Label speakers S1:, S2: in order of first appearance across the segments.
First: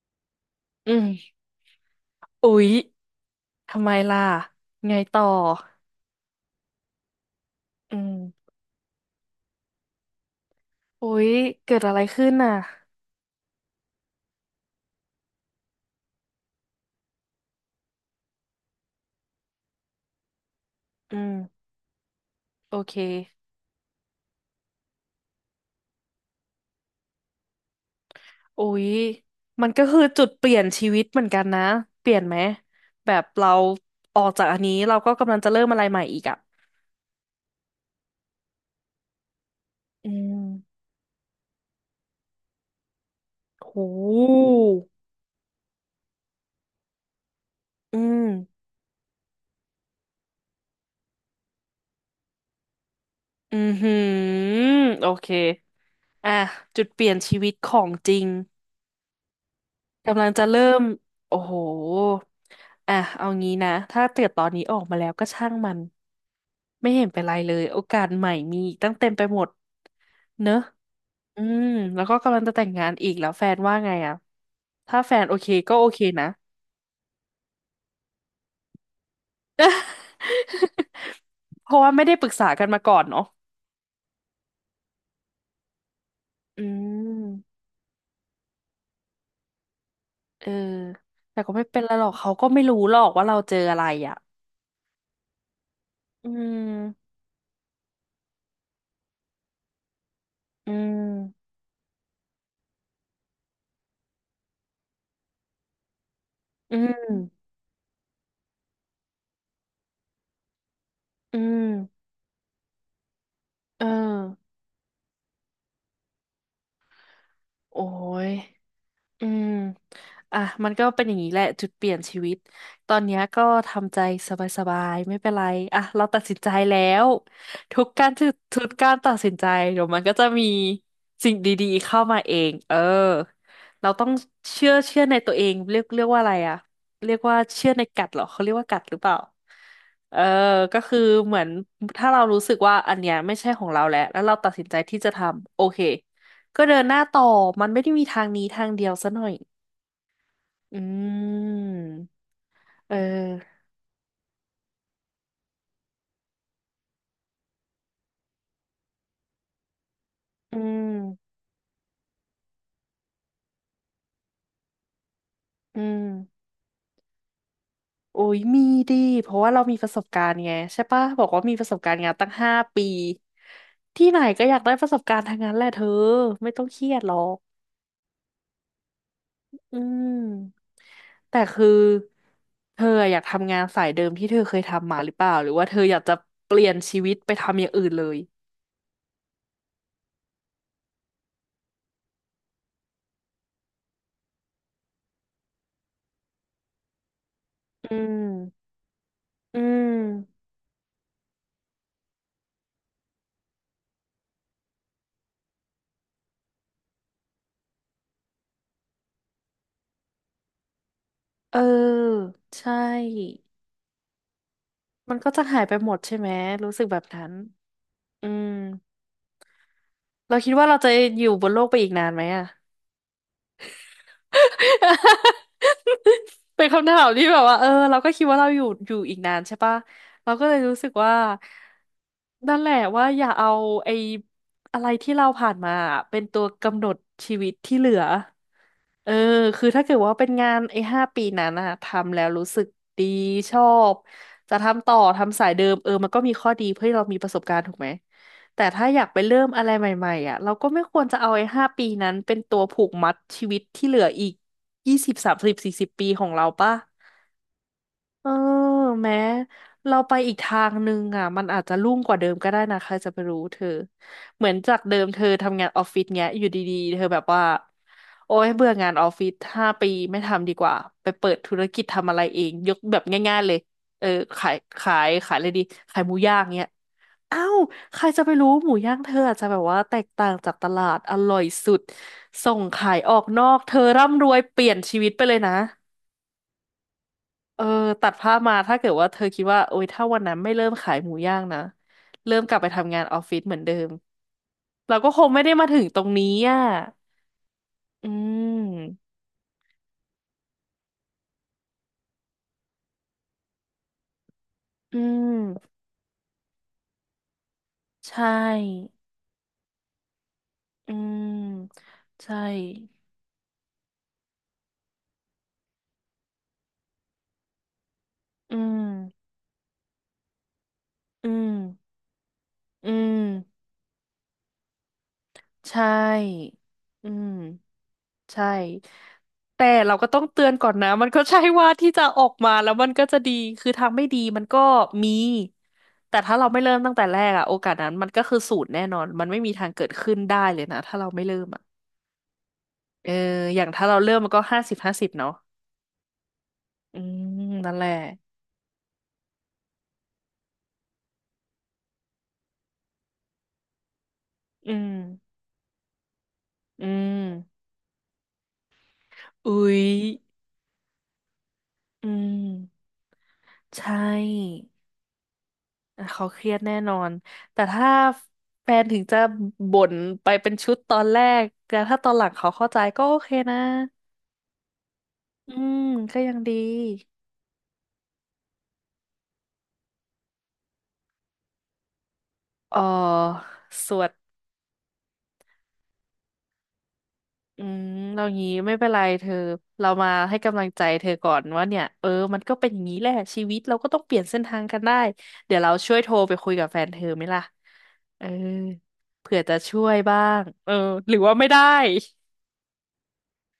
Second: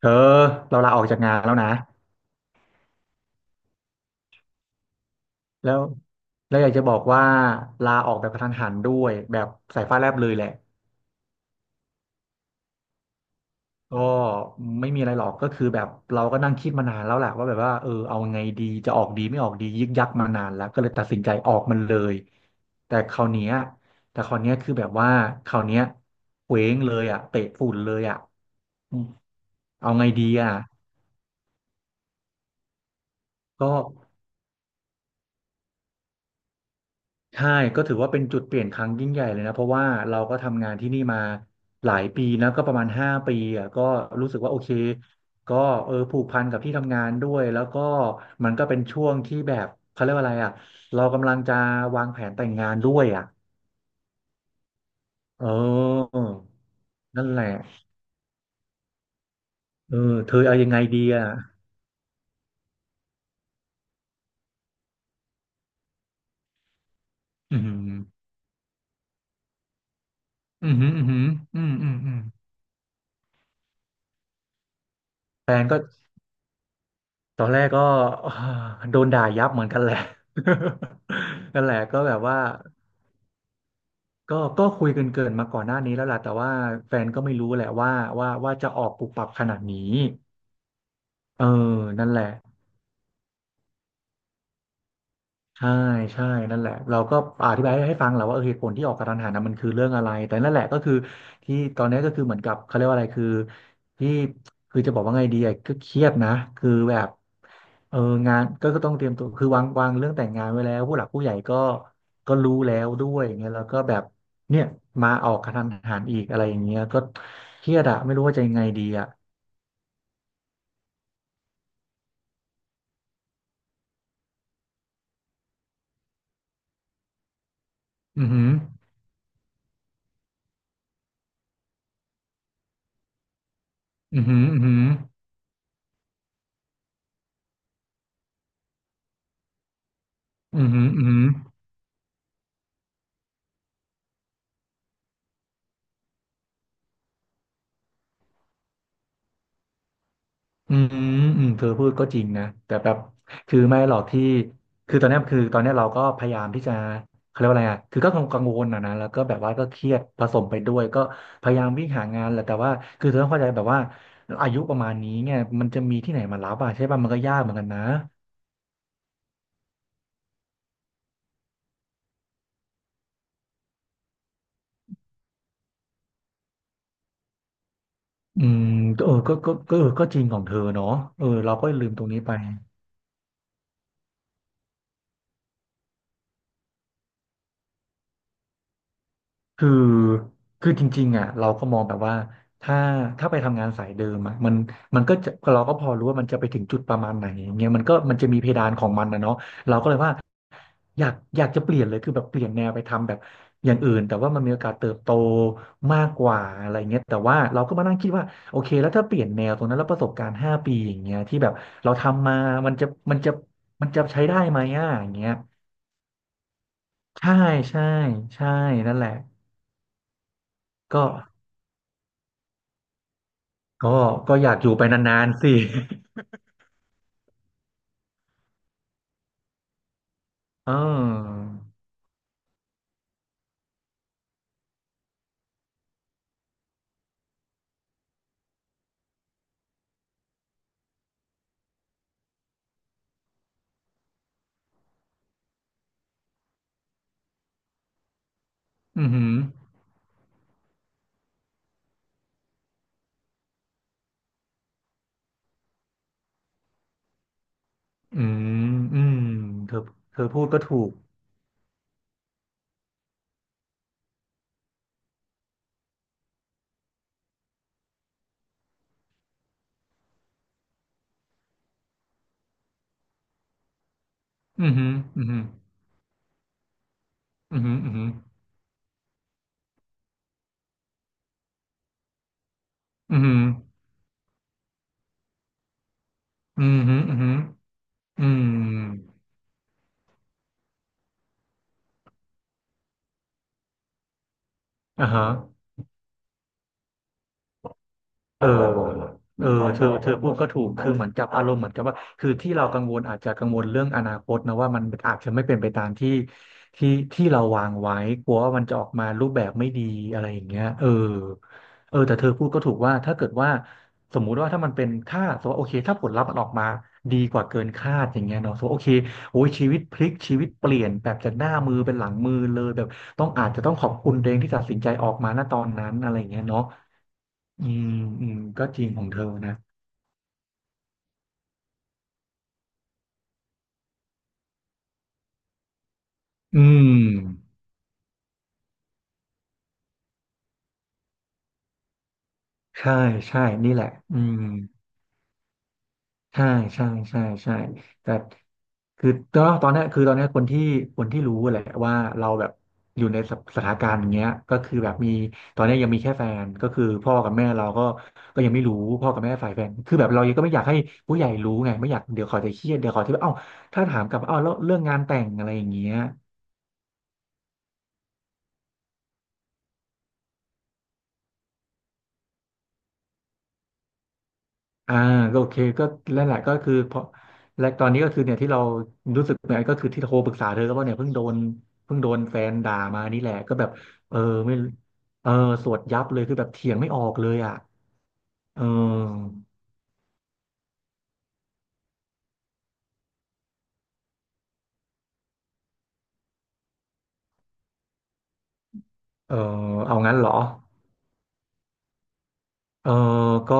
S1: เธอเรา
S2: อื
S1: ลาออกจาก
S2: ม
S1: งานแล้วนะ
S2: อุ๊ยทำไมล่ะ ไงต่อ
S1: แล้วแล้วอยากจะบอกว่าลา
S2: อื
S1: อ
S2: ม
S1: อกแบบกระทันหันด้วยแบบสายฟ้าแลบเลยแหละ
S2: อุ๊ยเกิดอะไรขึ้นน่ะ
S1: ก็ไม่มีอะไรหรอกก็คือแบบเราก็นั่งคิดมานานแล้วแหละว่าแบบว่าเออเอาไงดีจะออกดีไม่ออกดียึกยักมานานแล้วก็เลยตัด
S2: อื
S1: สินใจออ
S2: ม
S1: กมันเลย
S2: โอเค
S1: แต่คราวเนี้ยแต่คราวเนี้ยคือแบบว่าคราวเนี้ยเคว้งเลยอ่ะเตะฝุ่นเลยอ่ะ
S2: อุ๊ย
S1: อืม
S2: มันก็
S1: เอา
S2: คือ
S1: ไง
S2: จุ
S1: ดี
S2: ดเป
S1: อ่ะ
S2: ลี่ยนชีวิตเหมือนกันนะ เปลี่ยนไหมแบบเรา
S1: ก็
S2: ออกจากอันนี้เราก็กำลังจะเริ่มอะไรใหม่อีกอ่ะ
S1: ใช่ก็ถือว่าเป็นจุดเปลี่ยนครั้งยิ่งใหญ่เลยนะเพราะว่า
S2: อื
S1: เราก็ทำงาน
S2: ม
S1: ที่นี่มาหลายปีนะก็ประมาณห้าปีอ่ะ
S2: โ
S1: ก็รู้สึก
S2: ห
S1: ว่าโอเคก็เออผูกพันกับที่ทำงานด้วยแล้วก็
S2: อืม
S1: มันก็เป็นช่วงที่แบบเขาเรียกว่าอะไรอ่ะเรากำลังจะวางแผนแต่งงานด้วยอ่ะ
S2: อือหือโอเค
S1: เออ
S2: อ่ะจุดเปลี่ยน
S1: นั่น
S2: ชี
S1: แหละ
S2: วิตของจริง
S1: เออ
S2: กำลัง
S1: เธ
S2: จะ
S1: อเอา
S2: เริ่
S1: ยังไง
S2: ม
S1: ดีอ่ะ
S2: โอ้โหอ่ะเอางี้นะถ้าเกิดตอนนี้ออกมาแล้วก็ช่างมันไม่เห็นเป็นไรเล
S1: อื
S2: ยโอกาสให
S1: ม
S2: ม่มีอีกตั้งเต็มไปหมดเนอะ
S1: อืมอืมอืม
S2: อื
S1: อื
S2: ม
S1: มอืม
S2: แล้ว
S1: อื
S2: ก็
S1: ม
S2: กำลังจะแต่งงานอีกแล้วแฟนว่าไงอะถ้าแฟนโอเคก็โอเคนะ
S1: ตอนแรกก็อ่าโดนด่ายับเหมือนกันแหละ นั่น
S2: เพ
S1: แหละ
S2: ราะว่า
S1: ก็
S2: ไม่
S1: แบ
S2: ได้
S1: บ
S2: ปรึก
S1: ว่า
S2: ษากันมาก่อนเนาะ
S1: ก็คุยกันเกินมาก่อนหน้านี้แล้วล่ะแต่ว่า
S2: อื
S1: แฟนก็ไม่รู้
S2: ม
S1: แหละว่าว่าจะออกปุบปับขนาดนี้
S2: เออแต่
S1: เออ
S2: ก็ไม่เป็นไรหร
S1: นั่
S2: อ
S1: น
S2: ก
S1: แหละ
S2: เขาก็ไม่รู้หรอกว่าเราเจออะไรอ่ะ
S1: ใช่ใช่
S2: อื
S1: นั่นแหละเรา
S2: ม
S1: ก็อธิบายให้ฟังแหละว่าเออเหตุผลที่ออกกระทันหันนะมันคือเรื่องอะไรแต่นั่นแหละ
S2: อื
S1: ก็คือ
S2: ม
S1: ที่ตอนนี้ก็คือเหมือนกับเขาเรียกว่าอะไรคือที่คือจะบอกว่าไงดีอะก็เครียดนะคือ
S2: อื
S1: แบบ
S2: ม
S1: เอองานก็ต้องเตรียมตัวคือวางเรื่องแต่งงานไว้แล้วผู้หลักผู้ใหญ่
S2: อื
S1: ก็
S2: ม
S1: ก็รู้แล้วด้วยอย่างเงี้ยแล้วก็
S2: เออ
S1: แบบเนี่ยมาออกกระทันหันอีกอะไรอย่างเงี้ยก็เครีย
S2: โอ้
S1: ดอะไม่รู้
S2: ย
S1: ว่าจะยังไงดีอะ
S2: อืมอ่ะมันก็เป็นอย่างนี้แหละจุดเปลี่ยนชีวิตตอนเนี้ยก็ทำใจสบายๆไม่เป็นไรอ่ะเราตัดสินใจแล้วทุกการ
S1: อื
S2: ทุ
S1: อ
S2: ก
S1: หือ
S2: ทุกการตัดสินใจเดี๋ยวมันก็จะมีสิ่งดีๆเข้ามาเองเออเราต้อง
S1: อือหืออือ
S2: เชื่อ
S1: หือ
S2: เชื่อในตัวเองเรียกว่าอะไรอ่ะเรียกว่าเชื่อในกัดเหรอเขาเรียกว่ากัดหรือเปล่าเออ
S1: อือ
S2: ก็
S1: หือ
S2: คือ
S1: อือหือ
S2: เหมือนถ้าเรารู้สึกว่าอันเนี้ยไม่ใช่ของเราแล้วแล้วเราตัดสินใจที่จะทำโอเค ก็เดินหน้าต่อ มันไม่ได้มีทางนี้ทางเดียวซะหน่อย
S1: อื
S2: อื
S1: มอืมเธอ
S2: ม
S1: พูดก็จริงนะแต่แบ
S2: เอ
S1: บคือ
S2: อ
S1: ไม่หรอกที่คือตอนเนี้ยเราก็พยายามที่จะเขาเรียกว่าอะไรอ่ะคือก็กังวลนะแล้วก็แบบว่าก็เครียดผสมไป
S2: อื
S1: ด้วยก็
S2: ม
S1: พยายามวิ่งหางานแหละแต่ว่าคือเธอต้องเข้าใจแบบว่าอายุประมาณนี้เนี่ยมัน
S2: อื
S1: จะมีที่ไหนมา
S2: ม
S1: รับอ่ะใช่ป่ะมันก็ยากเหมือนกันนะ
S2: โอ้ยมีดิเพราะว่าเรามีประสบการณ์ไงใช่ปะบอกว่ามีประสบการณ์งานตั้งห้าปีที่ไหนก็อยากได้ประสบการณ์ทางนั้นแหละเธอไม่ต้องเครียดหรอก
S1: อืมเออก็
S2: อื
S1: เออก็จริงของเธอ
S2: ม
S1: เนาะเออ
S2: แต่
S1: เรา
S2: คือ
S1: ก็ลืมตรงนี้ไป
S2: เธออยากทำงานสายเดิมที่เธอเคยทำมาหรือเปล่าหรือว่าเธออยากจะเปลี่ยนชีวิตไปทำอย่างอื่นเลย
S1: คือคือจริงๆอ่ะเราก็มองแบบว่าถ้าถ้าไปทำงานสายเดิมอ่ะมันมันก็จะเราก็พอรู้ว่ามันจะไปถึงจุดประมาณไหนอย่างเงี้ยมันก็
S2: อื
S1: มัน
S2: ม
S1: จะมีเพดานของมันนะเนาะ
S2: อื
S1: เราก็
S2: ม
S1: เลยว่าอยากจะเปลี่ยนเลยคือแบบเปลี่ยนแนวไปทำแบบอย่างอื่นแต่ว่ามันมีโอกาสเติบโตมากกว่าอะไรเงี้ยแต่ว่าเราก็มานั่งคิดว่าโอเคแล้วถ้าเปลี่ยนแนวตรงนั้นแล้วประสบการณ์ห้าปีอย่างเงี้ยที่แบบเรา
S2: เออ
S1: ทำมา
S2: ใช
S1: มันจะมันจะ
S2: ่
S1: มันจะใช้ได้ไหมอ่ะอย่า
S2: มั
S1: ง
S2: น
S1: เงี้
S2: ก็
S1: ย
S2: จะหายไปหมดใช่ไหมรู้สึกแบบนั้
S1: ใช่
S2: น
S1: ใช่
S2: อื
S1: ใช่
S2: ม
S1: นั่นแหละ
S2: เราคิดว่าเราจะ
S1: ก็
S2: อยู่บนโลกไปอีกนานไหมอะ
S1: ก็ก็อยากอยู่ไปนาน ๆสิ
S2: เป็นคำถามที่แบบว่าเออเราก็คิดว่าเราอยู่อีกนานใช่ปะเราก็เลย
S1: เ
S2: รู้สึกว่า
S1: ออ
S2: นั่นแหละว่าอย่าเอาไอ้อะไรที่เราผ่านมาเป็นตัวกำหนดชีวิตที่เหลือ เออ คือถ้าเกิดว่าเป็นงานไอ้ห้าปีนั้นอะทำแล้วรู้สึกดีชอบจะทำต่อทำสายเดิมเออมันก็มีข้อดีเพื่อให้เรามีประสบการณ์ถูกไหมแต่ถ้าอยา
S1: อื
S2: ก
S1: อ
S2: ไป
S1: หือ
S2: เริ่มอะไรใหม่ๆอะเราก็ไม่ควรจะเอาไอ้ห้าปีนั้นเป็นตัวผูกมัดชีวิตที่เหลืออีก20 30 40 ปีของเราป่ะ
S1: อื
S2: เออ
S1: มอื
S2: แม้
S1: มเธอ
S2: เราไป
S1: เธอ
S2: อีก
S1: พูด
S2: ทา
S1: ก็
S2: ง
S1: ถูก
S2: นึงอ่ะมันอาจจะรุ่งกว่าเดิมก็ได้นะใครจะไปรู้เธอเหมือนจากเดิมเธอทำงานออฟฟิศเงี้ยอยู่ดีๆเธอแบบว่าโอ๊ยเบื่องานออฟฟิศห้าปีไม่ทำดีกว่าไปเปิดธุรกิจทำอะไรเองยกแบบง่ายๆเลยเออขาย
S1: อือหือ
S2: ขาย
S1: อือ
S2: ขาย
S1: หื
S2: อะ
S1: อ
S2: ไรดีขายหมูย่างเงี้ยอ้า
S1: อื
S2: ว
S1: อหืออือ
S2: ใค
S1: หื
S2: ร
S1: อ
S2: จะไปรู้หมูย่างเธออาจจะแบบว่าแตกต่างจากตลาดอร่อยสุดส่งขายอ
S1: อื
S2: อ
S1: อ
S2: ก
S1: หื
S2: น
S1: อ
S2: อกเธอร่ำรวยเปลี่ยนชีวิตไปเลยนะ
S1: อือหืออือหือ
S2: เออตัด
S1: อื
S2: ภาพ
S1: ม
S2: มาถ้าเกิดว่าเธอคิดว่าโอ๊ยถ้าวันนั้นไม่เริ่มขายหมูย่างนะเริ่มกลับไปทำงานออฟฟิศเหมือนเดิมเรา
S1: อ่า
S2: ก็ค
S1: ฮะ
S2: งไม่ได้มาถึงตรงนี้อ่ะอื
S1: เออ
S2: ม
S1: เออเธอพูดก็ถูกคือเหมือนกับอารมณ์เหมือนกับว่าคือที่เรากังวลอาจจะกังวลเรื่องอนาคตนะว่ามัน
S2: อื
S1: อาจจะไม่เป็นไป
S2: ม
S1: ตามที่เราวางไว้
S2: ใช
S1: กลัวว่ามันจะออ
S2: ่
S1: กมารูปแบบไม่ดีอะไรอย่างเงี้ยเออ
S2: อืม
S1: เออแต่เธอ
S2: ใช่
S1: พูดก็ถูกว่าถ้าเกิดว่าสมมุติว่าถ้ามันเป็นค่าสมมติว่าโอเคถ้าผลลัพธ์มันออกมาดีกว่าเกินคาดอย่างเงี้ยเนาะ
S2: อื
S1: สมมติว่า
S2: ม
S1: โอเคโอ้ยชีวิตพลิกชีวิตเปลี่ยนแบบ
S2: อื
S1: จากห
S2: ม
S1: น้ามือเป็นหลังมือเลยแบบ
S2: อื
S1: ต้องอาจจะ
S2: ม
S1: ต้องขอบคุณตัวเองที่ตัดสินใจออกมาณตอน
S2: ใช
S1: นั้นอะไรอย่างเงี้ย
S2: ่
S1: เนาะ
S2: อืม
S1: อืมอืม
S2: ใช่
S1: ก็จริงของเธอนะ
S2: แต่เราก็ต้องเตือนก่อนนะมันก็ใช่ว่าที่จะออกมาแล้วมันก็จะดีคือทางไม่ดีมันก็มีแต่ถ้าเรา
S1: อื
S2: ไม่เริ่ม
S1: ม
S2: ตั้งแต่แรกอะโอกาสนั้นมันก็คือศูนย์แน่นอนมันไม่มีทางเกิดขึ้นได้เลยนะถ้าเราไม่เริ่มอะ
S1: ใช่
S2: เออ
S1: ใช่
S2: อย่าง
S1: นี่แห
S2: ถ้า
S1: ละ
S2: เราเริ่
S1: อื
S2: มมัน
S1: ม
S2: ก็50 50เนาะ
S1: ใช่ใช่
S2: อื
S1: ใช่
S2: ม
S1: ใช่
S2: นั่นแหละ
S1: แต่คือก็ตอนเนี้ยคนที่รู้แหละว่าเราแบบอยู่ในสสถานการณ์อย่างเงี้ยก็
S2: อื
S1: คือ
S2: ม
S1: แบบมีตอนเนี้ยยังมีแค่แฟนก็คื
S2: อื
S1: อพ่อกับแม่
S2: ม
S1: เราก็ก็ยังไม่รู้พ่อกับแม่ฝ่า
S2: อุ้
S1: ยแฟน
S2: ย
S1: คือแบบเรายังก็ไม่อยากให้ผู้ใหญ่รู้ไงไม่อยาก
S2: อื
S1: เดี๋ยว
S2: ม
S1: เขาจะเครียดเดี๋ยวเขาจะแบบเอ้า
S2: ใช
S1: ถ้าถามกลับว่าเอ้าแล้ว
S2: ่
S1: เรื่องงานแต่งอะไรอย่างเงี้ย
S2: อ่ะเขาเครียดแน่นอน แต่ถ้าแฟนถึงจะบ่นไปเป็นชุดตอนแรกแต่ถ้าตอนหลังเขาเข้าใจก็โอเคนะ
S1: อ่าก็โอ
S2: อื
S1: เค
S2: ม
S1: ก็
S2: ก็
S1: นั่นแห
S2: ยัง
S1: ละ
S2: ดี
S1: ก็คือเพราะและตอนนี้ก็คือเนี่ยที่เรารู้สึกเนี่ยก็คือที่โทรปรึกษาเธอก็เพราะเนี่ยเพิ่งโดนแฟนด่า
S2: เอ
S1: มานี่แหละ
S2: อ
S1: ก็แบบ
S2: สวด
S1: เออไม่เออสวดยับเลยคือแบบเถียงไม่ออกเลยอ่ะ
S2: อืมเรางี้
S1: เ
S2: ไม่เป็นไรเธ
S1: ออ
S2: อเรามาให้กำลังใจเธอก่อนว่าเนี่ยเออมันก็เป็นอย่างนี้แหละชีวิตเราก็ต้องเปลี่ยนเส้นทางกันได้เดี๋ยวเราช่วยโทรไปคุยกับแฟนเธอไหมล่ะเออ
S1: เอ
S2: เผื่อจะ
S1: อ
S2: ช่วย
S1: เอางั้น
S2: บ้า
S1: เหรอ
S2: งเออหรือว่าไม่ได้
S1: เออก็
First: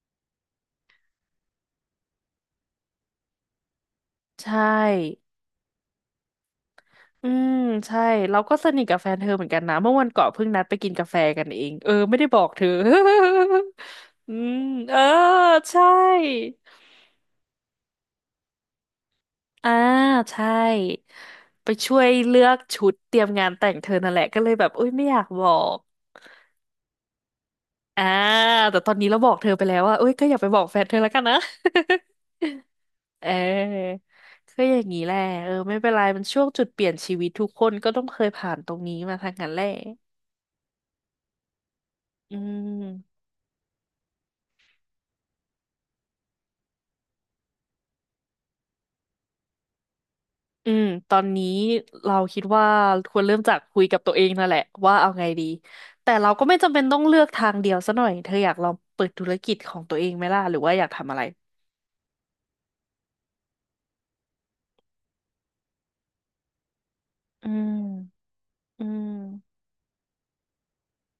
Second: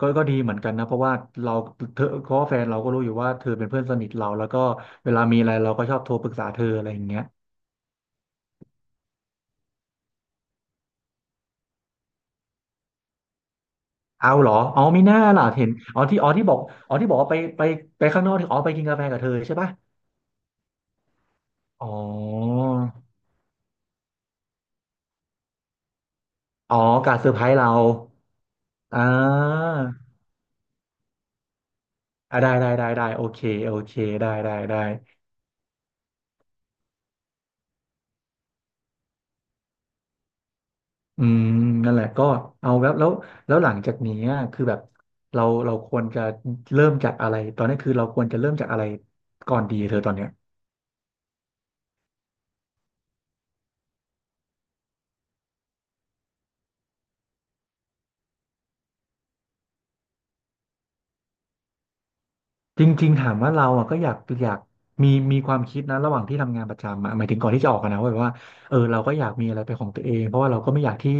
S1: ก็ดีเหมือนกันนะเพราะว่าเราเธอเพราะว่าแฟนเราก็รู้อยู่ว่าเธอเป็นเพื่อนสนิทเราแล้
S2: ใช
S1: วก็เวลา
S2: ่
S1: มีอะไรเราก็ชอบโทรปรึกษาเธออะไรอย่างเงี้ย
S2: อืมใช่เราก็สนิทกับแฟนเธอเหมือนกันนะเมื่อวันก่อนเพิ่งนัดไปกินกาแฟกันเองเออไม่ได้บอกเธอ
S1: เอา
S2: อื
S1: เหรอ
S2: ม
S1: อ๋อ
S2: เออ
S1: ไม่น่าล่ะเห็น
S2: ใช่
S1: อ๋อที่บอกอ๋อที่บอกว่าไปข้างนอกที่อ๋อไปกินกาแฟกับเธอใช่ปะ
S2: อ่าใช่ไป
S1: อ๋
S2: ช่วยเลือก
S1: อ
S2: ชุดเตรียมงานแต่งเธอนั่นแหละก็เลยแบบอุ้ยไม่อยากบอก
S1: อ๋อการเซอร์ไพรส์เรา
S2: อ่าแต่ตอน
S1: อ่
S2: นี้เราบอกเธอไปแล้
S1: า
S2: วว่าเอ้ยก็อย่าไปบอกแฟนเธอแล้วกันนะ
S1: อ่ะได้โอ
S2: เ
S1: เคโอเค
S2: ออก็อ
S1: ได้
S2: ย่างนี้แหละเออไม่เป็นไรมันช่วงจุดเปลี่ยนชีวิตทุกคนก็ต้องเคยผ่านตรงนี้มาทางนั้นแหละ
S1: อืมนั่นแหละก็
S2: อื
S1: เอาแล้ว
S2: ม
S1: แล้วหลังจากนี้อะคือแบบเราควรจะเริ่มจากอะไรตอนนี้คือเราควรจะเริ่มจากอะไรก่อนดีเธอตอนเนี้ย
S2: อืมตอนนี้เราคิดว่าควรเริ่มจากคุยกับตัวเองนั่นแหละว่าเอาไงดีแต่เราก็ไม่จำเป็นต้องเลือกทางเดียวซะหน่อยเธออยากลองเปิดธุรกิจของตัวเองไหมล่ะหรือว่าอยากทำอะไร
S1: จริงๆถามว่าเราอ่ะก็อยากอยากมีความคิดนะระหว่างที่ทำงานประจำอะหมายถึง
S2: อื
S1: ก่อนที่จะออกอะนะว่าแบบ
S2: ม
S1: ว่าเออ
S2: อื
S1: เราก็อยากมีอะ
S2: ม
S1: ไรเป็นของตัวเองเพราะว่าเราก็ไม่อยากที่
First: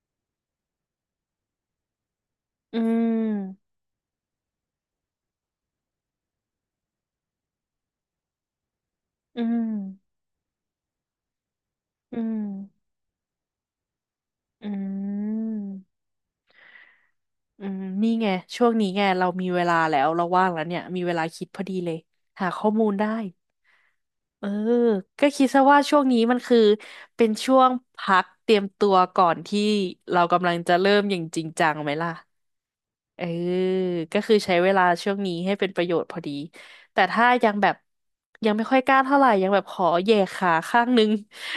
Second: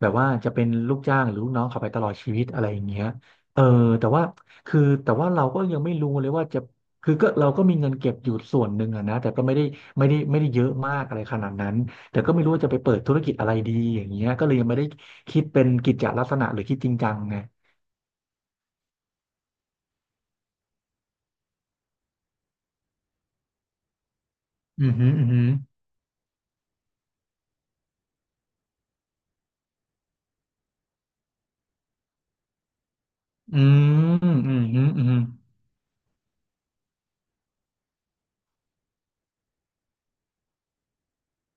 S1: แบบว่าจะเป็นลูกจ้างหรือลูกน้องเขาไปตลอดชีวิตอะไรอ
S2: อื
S1: ย่างเงี้ยเออ
S2: ม
S1: แต่ว่าคือแต่ว่าเราก็ยังไม่รู้เลยว่าจะคือก็เราก็มีเงินเก็บอยู่ส่วนหนึ่งอะนะแต่
S2: อื
S1: ก็
S2: ม
S1: ไม่ได้เยอะมากอะไรขนาดนั้น
S2: อื
S1: แต่ก็ไม่
S2: ม
S1: รู้ว่าจะไปเปิดธุรกิจอะไรดีอย่างเงี้ยก็เลยยัง
S2: อื
S1: ไม่ได้คิด
S2: ม
S1: เป็นกิจจลักษณะหรือคิดจริงจังไง
S2: อืมนี่ไงช่วงนี้ไงเรามีเวลาแล้วเราว่างแล้วเนี่ยมีเวลาคิดพอดีเลยหาข้อมูลได้ เออ
S1: อืมอหืมอ
S2: ก็
S1: อื
S2: คิ
S1: ม
S2: ดซะว่าช่วงนี้มันคือเป็นช่วงพักเตรียมตัวก่อนที่เรากำลังจะเริ่มอย่างจริงจังไหมล่ะ เออ
S1: อหือ
S2: ก็
S1: อื
S2: คือ
S1: อื
S2: ใช้
S1: ม
S2: เว
S1: อื
S2: ลา
S1: มอื
S2: ช่
S1: ม
S2: วงนี้ให้เป็นประโยชน์พอดี แต่ถ้ายังแบบยังไม่ค่อยกล้าเท่าไหร่ยังแบบขอแหย่ขาข้างนึง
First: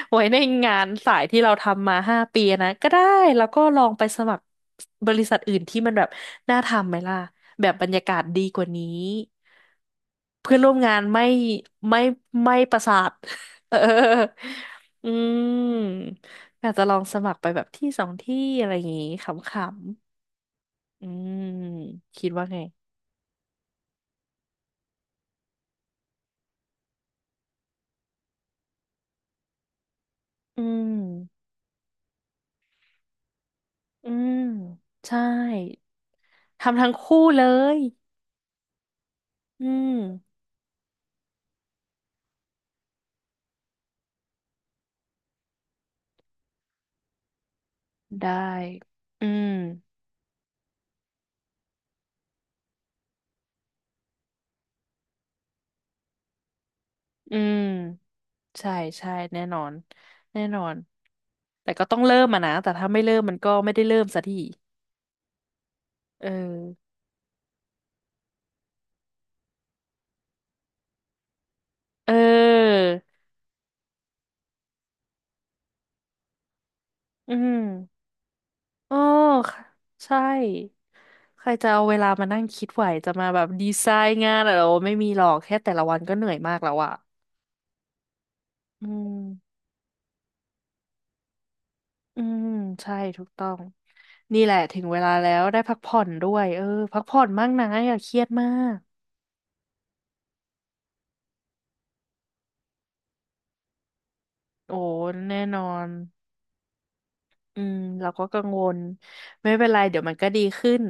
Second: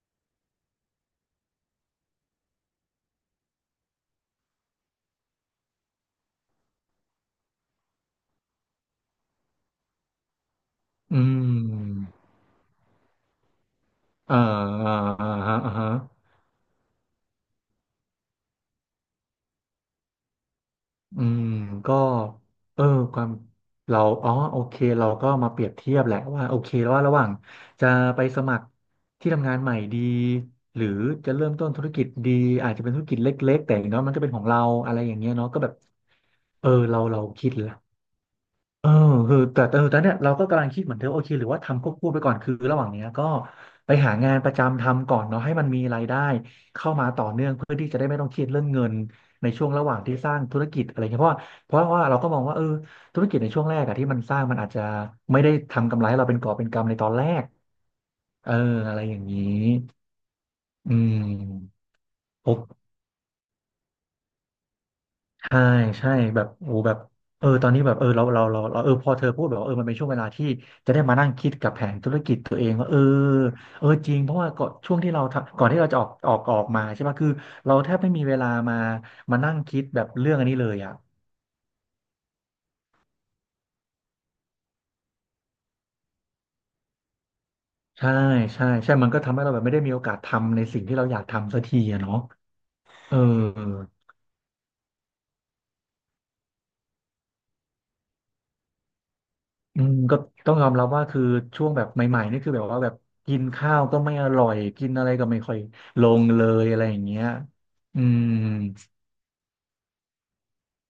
S2: ไว้ในงานสายที่เราทำมา5 ปีนะก็ได้แล้วก็ลองไปสมัครบริษัทอื่นที่มันแบบน่าทำไหมล่ะแบบบรรยากาศดีกว่านี้เพื่อนร่วมงาน
S1: อื
S2: ไม่
S1: ม
S2: ไม่ประสาท เออ
S1: อ่าอ่า
S2: อื
S1: อ่าฮะ
S2: มอาจจะลองสมัครไปแบบที่สองที่อะไรอย่างงี้ขำๆ อื
S1: อื
S2: ม
S1: มก็
S2: คิดว่าไง
S1: เออความเราอ๋อโอเคเราก็มาเปรียบเทียบแหละว่าโอเคว่าระหว่างจะไปสมัครที่ทำงานใหม่ดี
S2: อื
S1: หรือจะ
S2: ม
S1: เริ่มต้นธุรกิจดี อาจจะเป็นธุรกิจเล็กๆแต่อย่างน้อย
S2: อื
S1: มันก็เป็น
S2: ม
S1: ของเราอะไรอย่าง
S2: ใช่
S1: เงี้ยเนาะก็แบบเออ
S2: ทำทั้ง
S1: เรา
S2: คู่เล
S1: คิดและ
S2: ย
S1: เออคือแต่
S2: อื
S1: เออ
S2: ม
S1: แตอนเนี้ยเราก็กำลังคิดเหมือนเธอโอเคหรือว่าทำควบคู่ไปก่อนคือระหว่างเนี้ยก็ไปหางานประจำทำก่อนเนาะให้มันมีรายได้เข้ามาต่อเนื่องเพื่อที่จะได้ไม่ต้อ
S2: ได้
S1: งเครียดเรื่องเงิน
S2: อื
S1: ใน
S2: ม
S1: ช่วงระหว่างที่สร้างธุรกิจอะไรเงี้ยเพราะว่าเราก็มองว่าเออธุรกิจในช่วงแรกอะที่มันสร้างมันอาจจะไม่ได้ทำกำไรให้เราเป็นกอบเป็นกำในตอนแร
S2: อื
S1: ก
S2: ม
S1: เออ
S2: ใช่
S1: อะไร
S2: ใช่
S1: อย่างนี้
S2: แน่นอนแน่นอน
S1: อื
S2: แต่
S1: ม
S2: ก็ต้องเริ่มอะนะแต่
S1: โอ
S2: ถ้าไม่เริ่มมันก็ไม่ได้เริ่มสักที
S1: ใช่ใช่
S2: เออ
S1: แบบโอ้แบบเออตอนนี้แบบเออเราเออพอเธอพูดแบบว่าเออมันเป็นช่วงเวลาที่จะได้มานั่งคิดกับแผนธุ
S2: เอ
S1: รกิจตัวเอง
S2: อ
S1: ว่าเออเออจริงเพราะว่าก่อนช่วงที่เราทำก่อนที่เราจะออกมาใช่ปะคือ
S2: อืม
S1: เราแทบไม่มีเวลา
S2: โอ้
S1: มานั่ง
S2: ค่ะ
S1: คิดแบบ
S2: ใช่
S1: เรื่องอันนี้เลยอ่ะ
S2: ใครจะเอาเวลามานั่งคิดไหวจะมาแบบดีไซน์งานอะไรโอไม่มีหรอกแค่แต่ละวันก็เหนื่อยมากแล้วอะ
S1: ใช่
S2: อื
S1: ใช่มันก็ทำให้เราแบ
S2: ม
S1: บไม่ได้มีโอกาสทำในสิ่งที่เราอยากทำสักทีอะเนาะ
S2: อืมใช่
S1: เออ
S2: ถูกต้องนี่แหละถึงเวลาแล้วได้พักผ่อนด้วยเออพักผ่อนบ้างนะอย่าเครียดมาก
S1: อืมก็ต้องยอมรับว่าคือช่วงแบบใหม่ๆนี่คือแบบว่าแบบกินข้าวก็ไม่อร่อย
S2: โอ้
S1: กินอะไรก็ไม่
S2: แน่
S1: ค่อ
S2: น
S1: ย
S2: อน
S1: ลงเลยอะไรอย่างเงี้ย
S2: อืม
S1: อื
S2: เราก็
S1: ม
S2: กังวลไม่เป็นไรเดี๋ยวมันก็ดีขึ้น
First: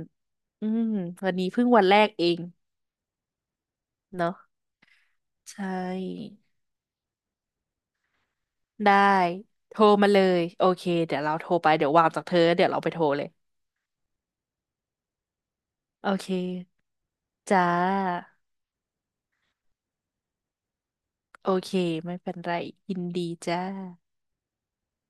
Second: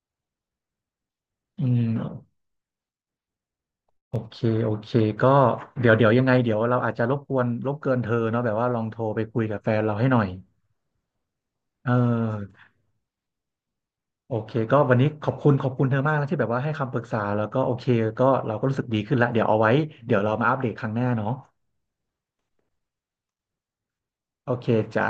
S2: อืมวันนี้เพิ่ง
S1: อื
S2: วันแรกเอ
S1: ม
S2: ง
S1: โอ
S2: เนาะ
S1: เคโอเคก็
S2: ใช
S1: เดี๋ยวยัง
S2: ่
S1: ไงเดี๋ยวเราอาจจะรบกวนรบเกินเธอเนาะแบบว่าลอง
S2: ได้
S1: โทรไปคุยกับแฟ
S2: โทร
S1: นเราให้
S2: มา
S1: ห
S2: เล
S1: น่อย
S2: ยโอเคเดี๋ยวเราโทรไปเดี๋ย
S1: เอ
S2: ววางจากเธอ
S1: อ
S2: เดี๋ยวเราไปโทรเลย
S1: โอเคก็วันนี้ขอบคุณเธอ
S2: โอ
S1: มาก
S2: เค
S1: นะที่แบบว่าให้คำปรึกษาแล้ว
S2: จ้
S1: ก็โอเคก็
S2: า
S1: เราก็รู้สึกดีขึ้นละเดี๋ยวเอาไว้เดี๋ยวเรามาอัปเดตครั้งหน้าเนาะ
S2: โอเคไม่เป็นไรยินดีจ้า
S1: โอเคจ้า